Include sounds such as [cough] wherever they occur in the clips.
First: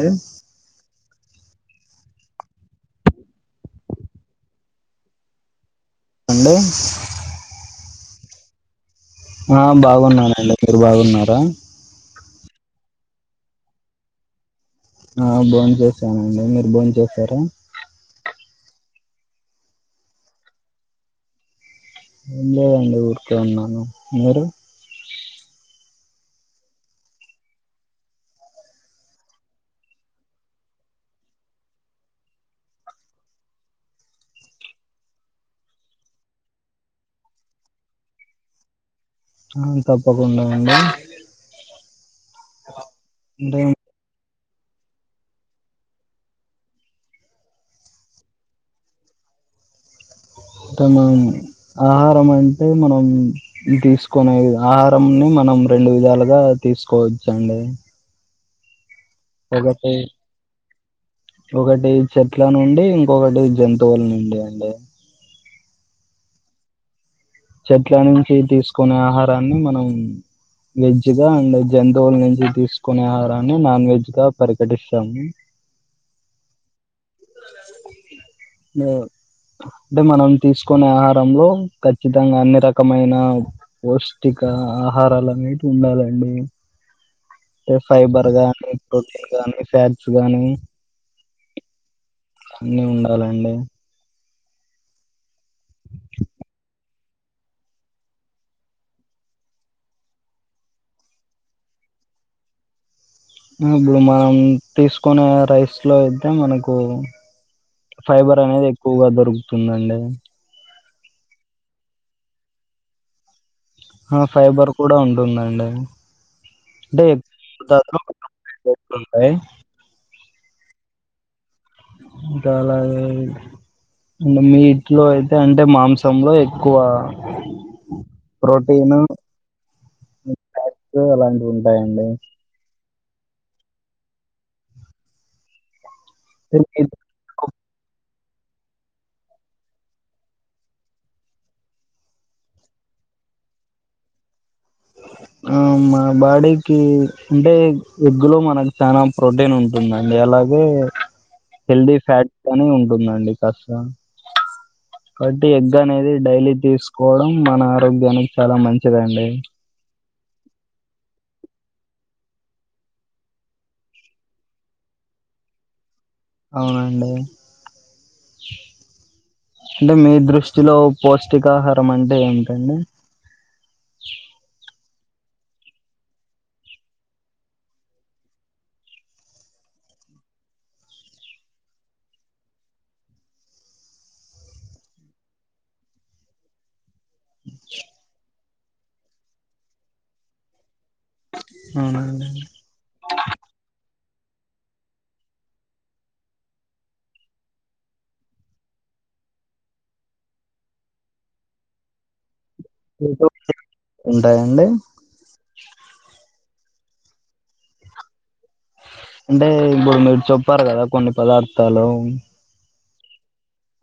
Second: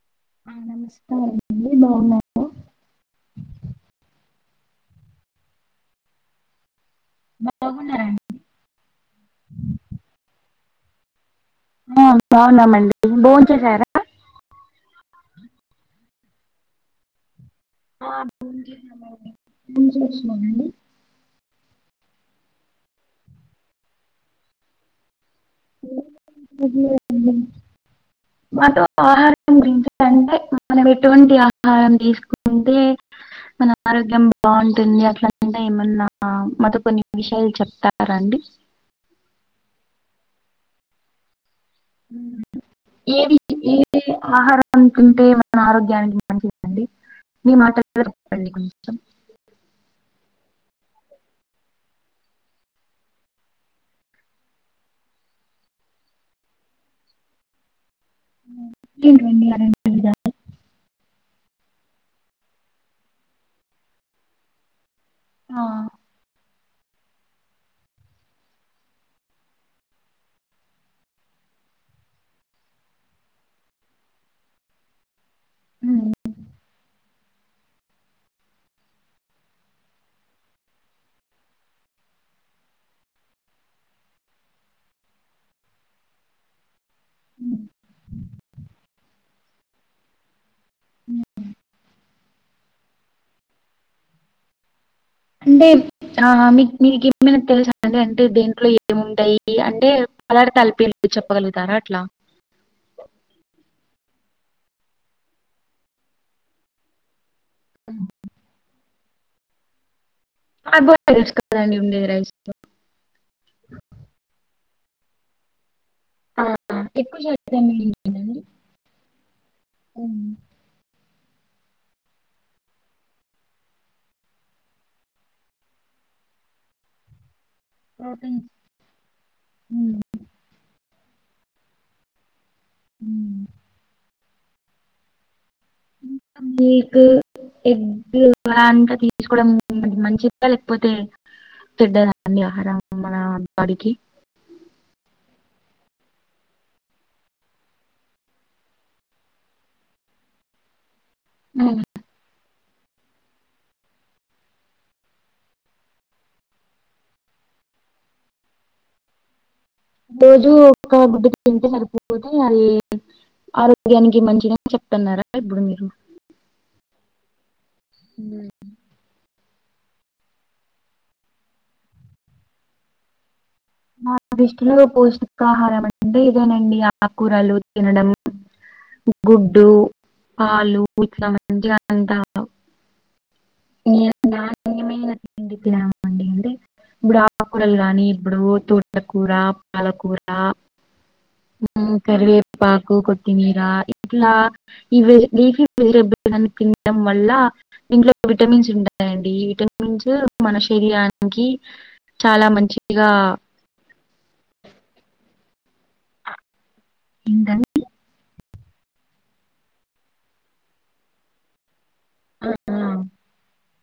అండి ఆ నమస్కారండి బాగున్నారా? అండి బాగున్నారా అండి ఆ బాగున్నానండి మీరు బాగున్నారా? ఆ బాగున్నామండి బోంచేసారా? ఆ బోంచేసానండి మీరు బోన్ చేసారా? ఆ భోంచేసానండి భోంచేసానండి ఏం లేదండి ఊర్కే ఉన్నాను మీరు? [unintelligible] మాతో ఆహారం గురించి అంటే మనం ఎటువంటి ఆహారం తీసుకుంటే మన ఆరోగ్యం బాగుంటుంది అట్లానే ఏమన్నా మాతో కొన్ని విషయాలు చెప్తారాండి ఆ తప్పకుండా అండి ఏది అంటే ఏది ఆహారం తింటే మన ఆరోగ్యానికి మంచిదండి మీ మాట అంటే మనం ఆహారం అంటే మనం తీసకునే ఆహారని మనం నం రెండు విధాలుగా తీసుకోవచ్చు అండి [inaudible] ఒకటి చెట్ల నుండి ఇంకొకటి జంతువుల నుండి అండి ఆ చెట్ల నుంచి తీసుకునే ఆహారాన్ని మనం వెజ్ గా అండ్ జంతువుల నుంచి తీసుకునే ఆహారాన్ని నాన్ వెజ్ గా పరికటిస్తాము మ్మ్ మీ అంటే మనం తీసుకునే ఆహారంలో ఖచ్చితంగా అన్ని రకమైన పౌష్టి కా ఆహారాలు అనేటి ఉండాలండి అంటే ఫైబర్ గాని ప్రోటీన్ గాని ఫ్యాట్స్ గాని మ్మ్ అన్నీ ఉండాలండి అంటే ఆ మీకు మీకు ఏమైనా తెలుసా అండి అంటే దీంట్లో ఏముంటాయి అంటే అలాడతే తలిపి చెప్పగలుగుతారా అట్లా ఇప్పుడు మనం తీసుకునే రైస్ లో అయితే మనకు హ్మ్. ఫైబర్ అనేది ఎక్కువగా దొరుకుతుందండి కార్బోహైడ్రేట్స్ కథ అండి ఉండేది రైస్లో హా ఫైబర్ కూడా ఉంటుందండి ఆ! అంటే ఎక్కువ శాతం ఏంటండి? [inaudible] హ్మ్. ఇంకా అలా అంటే మీ ఇట్లో అయితే అంటే మాంసంలో ఎక్కువ ప్రోటీన్ ప్రోటీన్ హ్మ్ ఫ్యాట్స్ అలాంటివి ఉంటాయండి హ్మ్ మల్క్ ఎగ్ ఆది అంతా తీసుకోవడం మంచిదా లేకపోతే చేడ్డదా అండి ఆహారం మన బాడికి ఆ మా బాడీకి అంటే ఎగ్ లో మనకు చాలా ప్రోటీన్ ఉంటుందండి అలాగే అ హ్మ్. హెల్దీ ఫ్యాట్ గానీ ఉంటుందండి కాస్త కాబట్టి ఎగ్ అనేది డైలీ తీసుకోవడం మన ఆరోగ్యానికి చాలా మంచిదండి రోజు ఒక గుడ్డు తింటే మనకి రోజు మరీ ఆరోగ్యానికి మంచిదని చెప్తున్నారా ఇప్పుడు మీరు అవునండి హ్మ్ అంటే మీ దృష్టిలో పౌష్టికాహారం అంటే ఏంటండి నా దిష్టలో పోష్టికాహారం అంటే ఇదేనండి ఆకూరలు తినడం గుడ్డు పాలు ఇట్ల మంచిగ అంత [unintelligible] నేను నాణ్యమైన తిండి తినడం అండి అంటే ఇప్పుడు ఆకూరలు కాని ఇప్పుడు తోటకూర పాలకూర ఊ అవునండి కరివేపాకు కొత్ తినరా ఇట్లా ఇ [unintelligible] తినడం వల్ల ఇంట్లో విటమిన్స్ ఉంటాయండి ఈ విటమిన్స్ మన శరీరానికి చాలా మం ఉంటాయండి ఏంటండీ అంటే ఇప్పుడు మీరు చెప్పారు కదా కొన్ని పదార్థాలు ఆ,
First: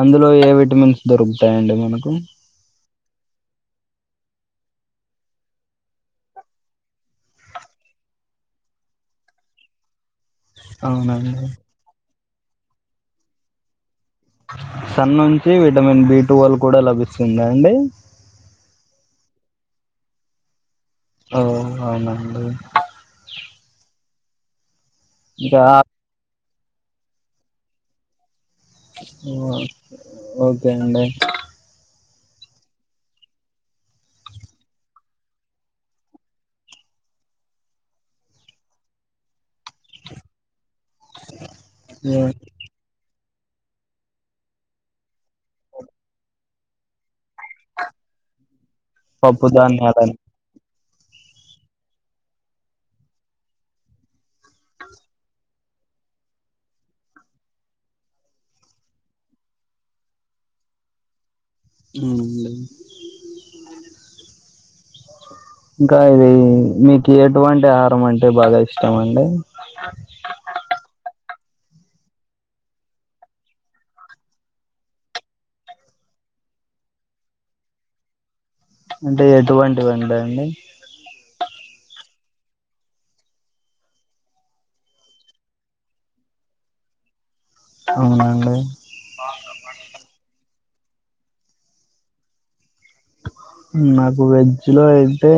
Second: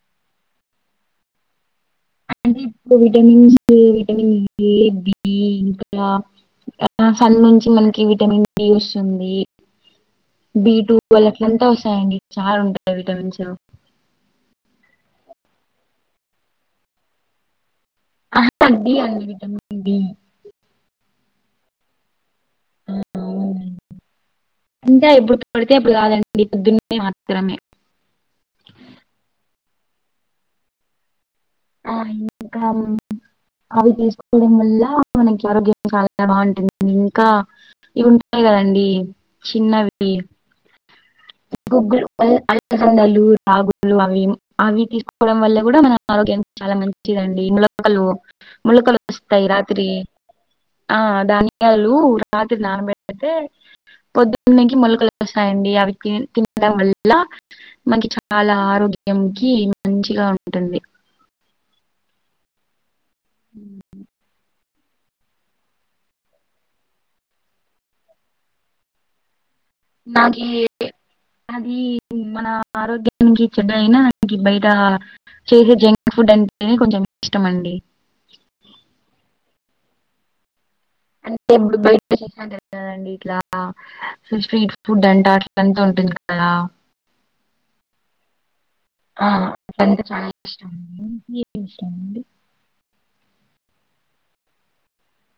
అందులో ఏ విటమిన్స్ దొరుకుతాయండి మనకు అ ఇప్పు విటమన్స్ విటమన్ ఏ బి ఇంకా ఆ సన్ నుంచి మనకి విటమిన్ డి వస్తుంది బీ టూ వాళ్ళకి అవునండి అట్లా అంత వస్తాయండి చాల ఉంటాయి విటమిన్స్ సన్ నుంచి విటమిన్ బి టువల్ కూడా లభిస్తుందా అండి ఆ బి అండి విటమిన్ బి ఓ అవున అండి అంటె ఎప్పుడు పడితే అపుడు కాదండి పొద్దున మాత్రమే ఆ ఓకే అండి ఆ ఇంకా ముందు అవి తీసుకోవడం వల్ల మనకి ఆరోగ్యం చాలా బాగుంటుంది ఇంకా ఇవి ఉంటాయి కదండి చిన్నవి గుగ్గులు అలసందలు రాగులు అవి అవి తీస్ కోవడం వల్ల కూడా మన ఆరోగ్యం చాలా మంచి చిదండి మొలకలు మొలకలు పప్పు వస్తాయి రాత్రి ధాన్యాలని ఆ ధాన్యాలు రాత్రి నానబెట్ కుంటే పొద్దున్నకి మొలకలు వస్తాయండి అవి తిన్ తినడం వల్ల మనకి చాలా ఆరోగ్యంకి మంచిగా ఉంటుంది ఊ ఊ ఇంకా ఇది మీకు ఎటువంటి ఆహారం అంటే బాగా ఇష్టం అండి నాకి ఏం అది మన ఆరోగ్యానికి చెడ్డ అయినానికి బయట చేసే జంక్ ఫుడ్ అంటే కొంచెం ఇష్టమండి అంటే ఎటువంటివి అండండి అంటే ఇప్పుడు బయట చేస్తాంటారుగా అండి ఇట్లా స్ట్రీట్ ఫుడ్ అంట అట్లా అంతా ఉంటుంది కదా అవునండి ఆ అంటె చాయ్ [unintelligible] ఏది ఇష్టమండి [inaudible] నాకు వెజ్ లో అయితే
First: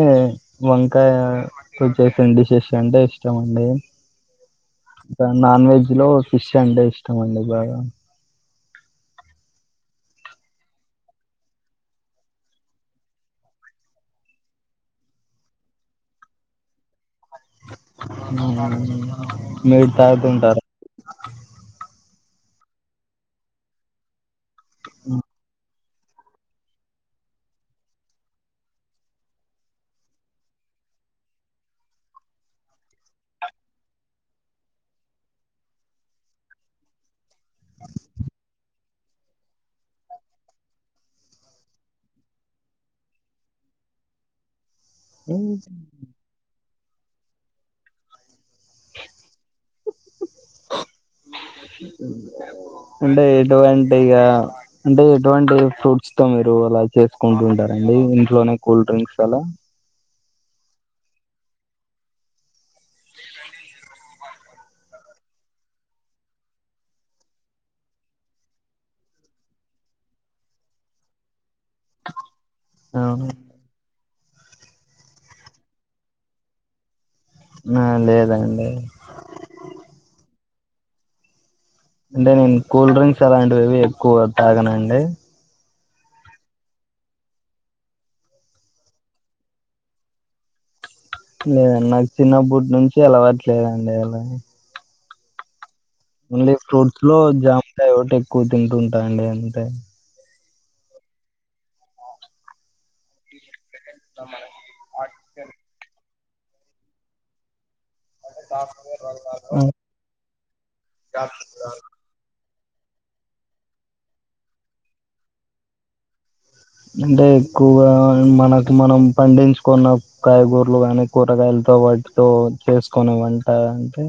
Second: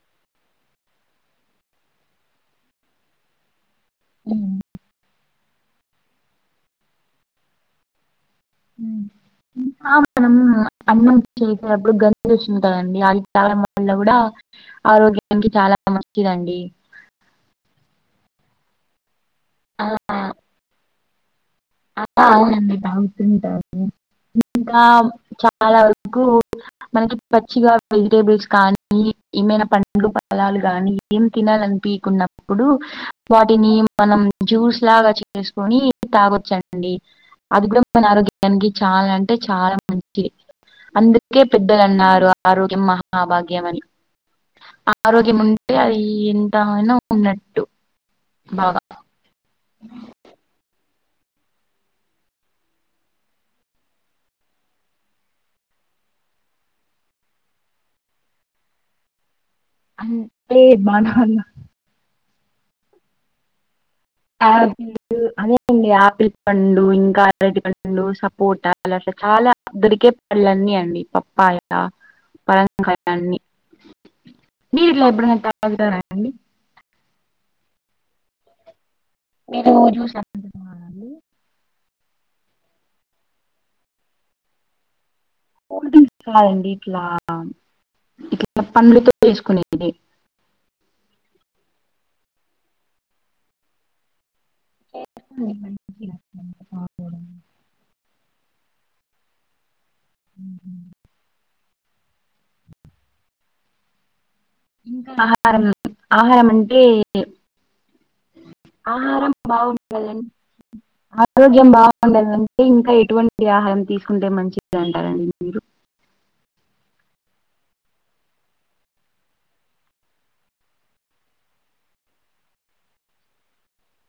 వంకాయతో చేసిన డిషెస్ అంటే ఇష్ చమండి ఊ నాన్ వెజ్ లో ఫిష్ అంటే ఇష్టమ అండి బాగా ఊ ఆ మనం అన్నం చేసే అప్పుడు గంజలు వచ్చింటదండి వాటికి తా [unintelligible] కూడా ఆరోగ్యానికి చాలా మంచిదండి ఆ, మీతాతుంటారా అవునండి బాగుతుంటారు ఇంకా చాలా కు మనకి పచ్చిగా వెజిటేబుల్స్ కానీ ఏమైనా పండ్లు పలాలు కానీ ఏం తినాలని పికున్నప్పుడు వాటిని మనం జ్యూస్ లాగా చేసుకొని తాగొచ్చండి అది కూడా మన ఆరోగ్యానికి చాలా అంటే చాలా మంచిది అందుకే పెద్దలన్నారు ఆరోగ్యం మహాభాగ్యం అని [inaudible] ఆరోగ్యం ఉంటే అది ఎంతయినా ఉన్నట్టు బాగా ఆ [inaudible] అంటే ఎటువంటిగా అంటే ఎటువంటి ఫ్రూట్స్ తో మీరు అలా చేసుకుంటు ఉంటారండి ఇంట్లోనే కూల్ డ్రింక్స్ అలా అంటే బనానా [inaudible] ఆపిల్స్ అదేండి ఆపిల్ పండు ఇంకా అరటి పండు సపోట చాలా అద్దరికే పళ్ళన్నీ అండి పప్పాయ బాదం కాయ ఆ అన్ని మీరెప్పుడైనా ఇలా తాగుతారా అండి ఆ లేదండి మీరు జుసు అండి అంటే నేను కూల్ డ్రింక్స్ అలాంటివివి ఎక్కువ తాగనండి కూల్ డ్రింక్స్ కాదండి ఇట్లా ఇట్ల పండ్లుతో చేసుకునేటివి లేదండి నాకు చిన్నప్పటి నుంచి అలావటులేదండి అలా ఉహు ఓన్లీ ఫ్రూట్స్ లో జామకాయి ఒకట్టి ఎక్కువ తింటుంటాండి అంతే ఉహు ఇంకా ఆహారం ఆహారం అంటే ఆహారం బాగుండాలండి ఆరోగ్యం బాగుండాలండి అంటే ఇంకా ఎటువంటి ఆహారం తీసుకుంటే మంచిది అంటారండి మీరు అంటే ఎక్కువగా మనకు మనం పండించుకున్న కాయగూరలు గానీ కూరగాయలు వాటితో చేసుకోని వంట అంటే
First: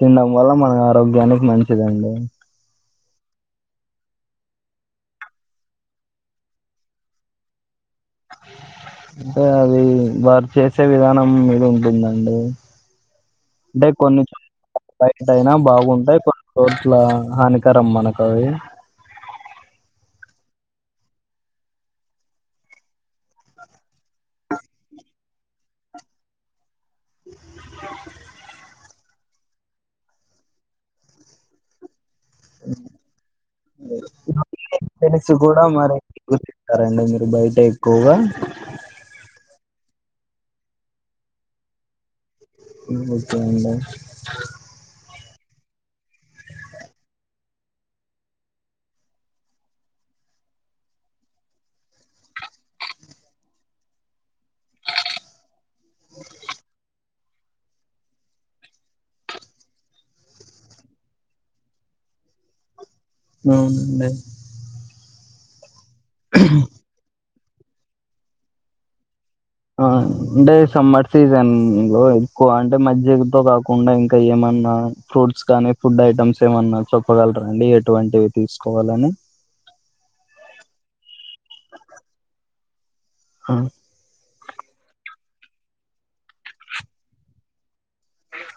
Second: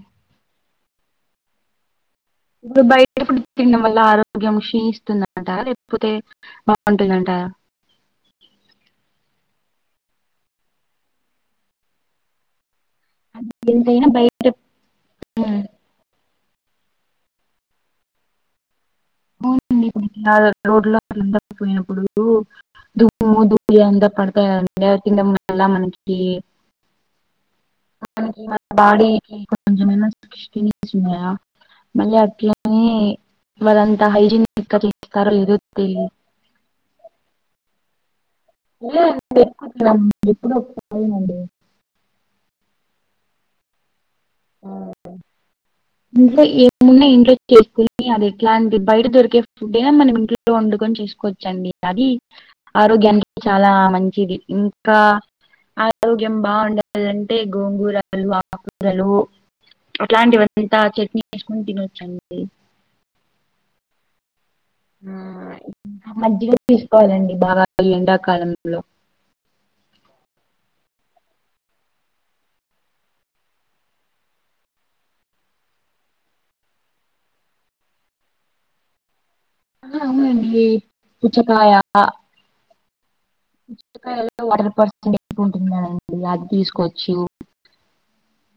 తినడం వల్ల మన ఆరోగ్యానికి మంచిదండి ఇప్పుడు బయట ఫుడ్ తినడం వల్ల ఆరోగ్యం క్షీణిస్తుందంటరా లేకపోతే బాగుంటుందంట ఆ అంటే అది వారు చేసే విధానం మీది ఉంటుందండి అంటే ఎంతైనా కొన్ని బయట బయట అయినా బాగుంటాయి కొ చోట్ల హానికరం మనకవి రోడ్లా ఇందా పోయినప్పుడు దుమ్ము ధూళి అంత పడతాయండి అవి తింటే మనకి మనకి మన బాడి కొంచమైన ఫీలింగ్స్ ఉన్నాయా మల్లి అట్లని వాల్లన్ తెలిసి కూడా మరి ఎక్కువ తింటారండి మీరు బయటె ఎక్కువగా లేదండి ఎక్కువ తినమండి ఎప్పుడో ఒకసారేనండి ఓకే అండి ఇంకా ఏముం ఇంట్లో చేసుకొని అది ఎట్లాంటి బయట దొరికే ఫుడ్ అయినా మనం ఇంట్లో వండుకొని చేసుకోవచ్చు అండి ఇది ఆరోగ్యానికి చాలా మంచిది. ఇంకా ఆరోగ్యం బావుండాలంటే గోంగూరలు ఆ కూరలు. అట్లాంటివంతా చట్నీ ఏసుకొని తినొచ్చండి. ఉండే ఆ [inaudible] మజ్జిగా తీసుకోవాలండి బాగా ఈ ఎండాకాలంలో. ఆ అంటే సమ్మర్ సీజన్ లో ఎక్కువ అంటే మజ్జిగతో కాకుండా ఇంకా ఏమన్ మన్నా ఫ్రూట్స్ కానీ ఫుడ్ ఐటమ్స్ ఏమన్నా చెప్పగలరా అండి ఎటువంటివి తీసుకోవాలని. ఆ అవునండి పుచ్చకాయ ఆ! పుచ్చకాయలో వాటర్ పర్సెంట్ ఎక్కువ ఉంటుందండి అది తీసుకోచ్చు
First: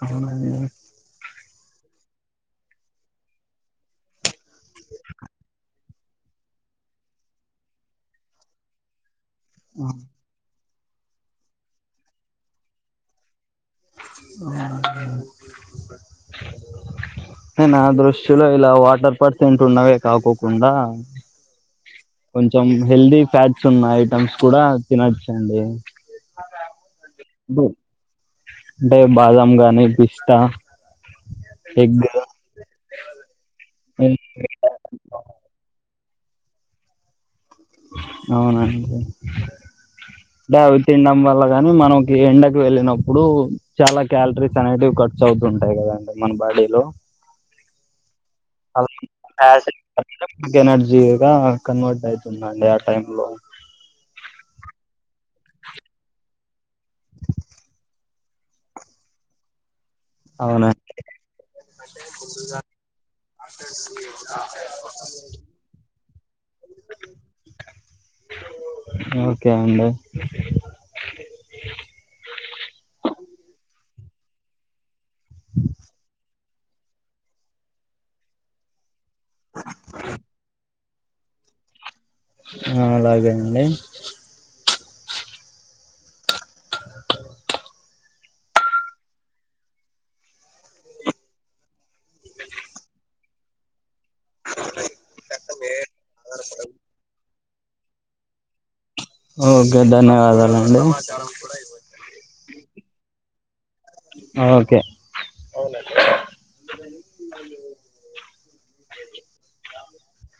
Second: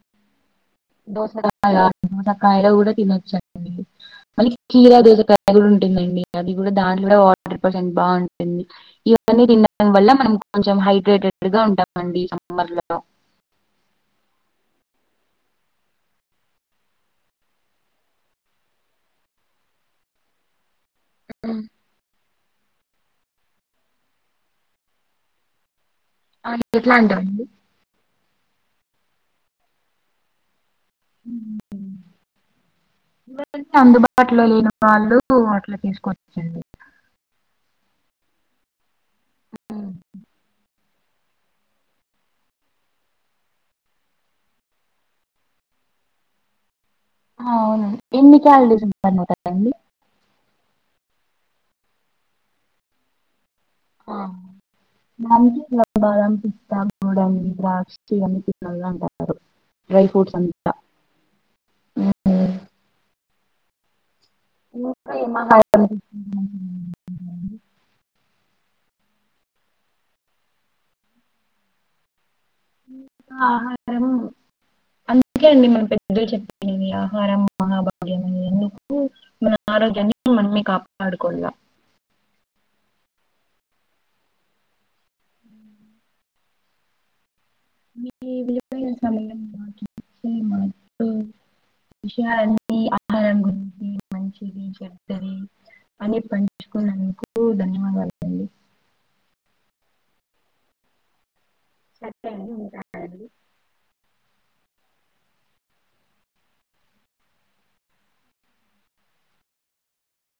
అననే దోసకాయ దోసకాయలు కూడా తినొచ్చండి మళ్ళీ కీరా దోసకాయ కూడా ఉం టుందండి అది కూడా దాంట్లో కూడా వాటర్ పర్సెంట్ బావుంటుంది. ఇ గానీ తినడం వల్ల మనం కొంచెం హైడ్రేటెడ్ గా ఉంటామండి సమ్మర్ లలో మా హే నా దృష్టిలో ఇలా వాటర్ పర్ట్స్ ఏంట ఉన్నావే కాకుకుండా కొంచెం హెల్తీ ఫ్యాట్స్ ఉన్న ఐటెమ్స్ కూడా తినొచ్చండి. ఆన్ ఎట్లాటివి అండీ. అంటే బాదాం గాని బిస్తా ఎగ్ అందుబాటులో లేని వాళ్ళు అట్లా దిసుకోన్ చిందో అవునండి. దావుంద్ తినడం వల్ల గాని మనకి ఎండకు వెళ్ళినప్పుడు చాలా క్యాలరీస్ అనేవి ఖర్చు అవుతుంటాయి కదా ంటే మన బాడీలో అవును ఎన్ని క్యాలరీస్ అల్ ఉంటారండి ఆసిడ్ [inaudible] ఎనర్జీ గా కన్వర్ట్ అయితుందండి ఆ టై లో దానికి ఇట్లా బాదం, పిస్తా [inaudible] ద్రాక్షి అని పిల్లలు అంటారు. డ్రై ఫ్రూట్స్ అన్ని అవునా ఇంకా ముఫ్పై నిమ్మ కాయలు తీసుకుందండి. ఓకే అండి. ఆహా చెపు అందుకే అండి మనం పెద్దలు చెప్పినవి ఆహారం మహాభాగ్యం అనేని. ఉ మన ఆరోగ్యాని మనమే కాపాడుకున్నా. ఆ అలాగే అండి. ఈ విలువైన సమయం మాకిచ్చి మా విచియా అండి. ఆ రంగుంది. మంచిది చెడ్డది అనే పంచుకునకు ఓ ధన్యవాదాలుండి ఓకే ధన్యవాదాలు అండి. అరడి హా ఓకే అవునండి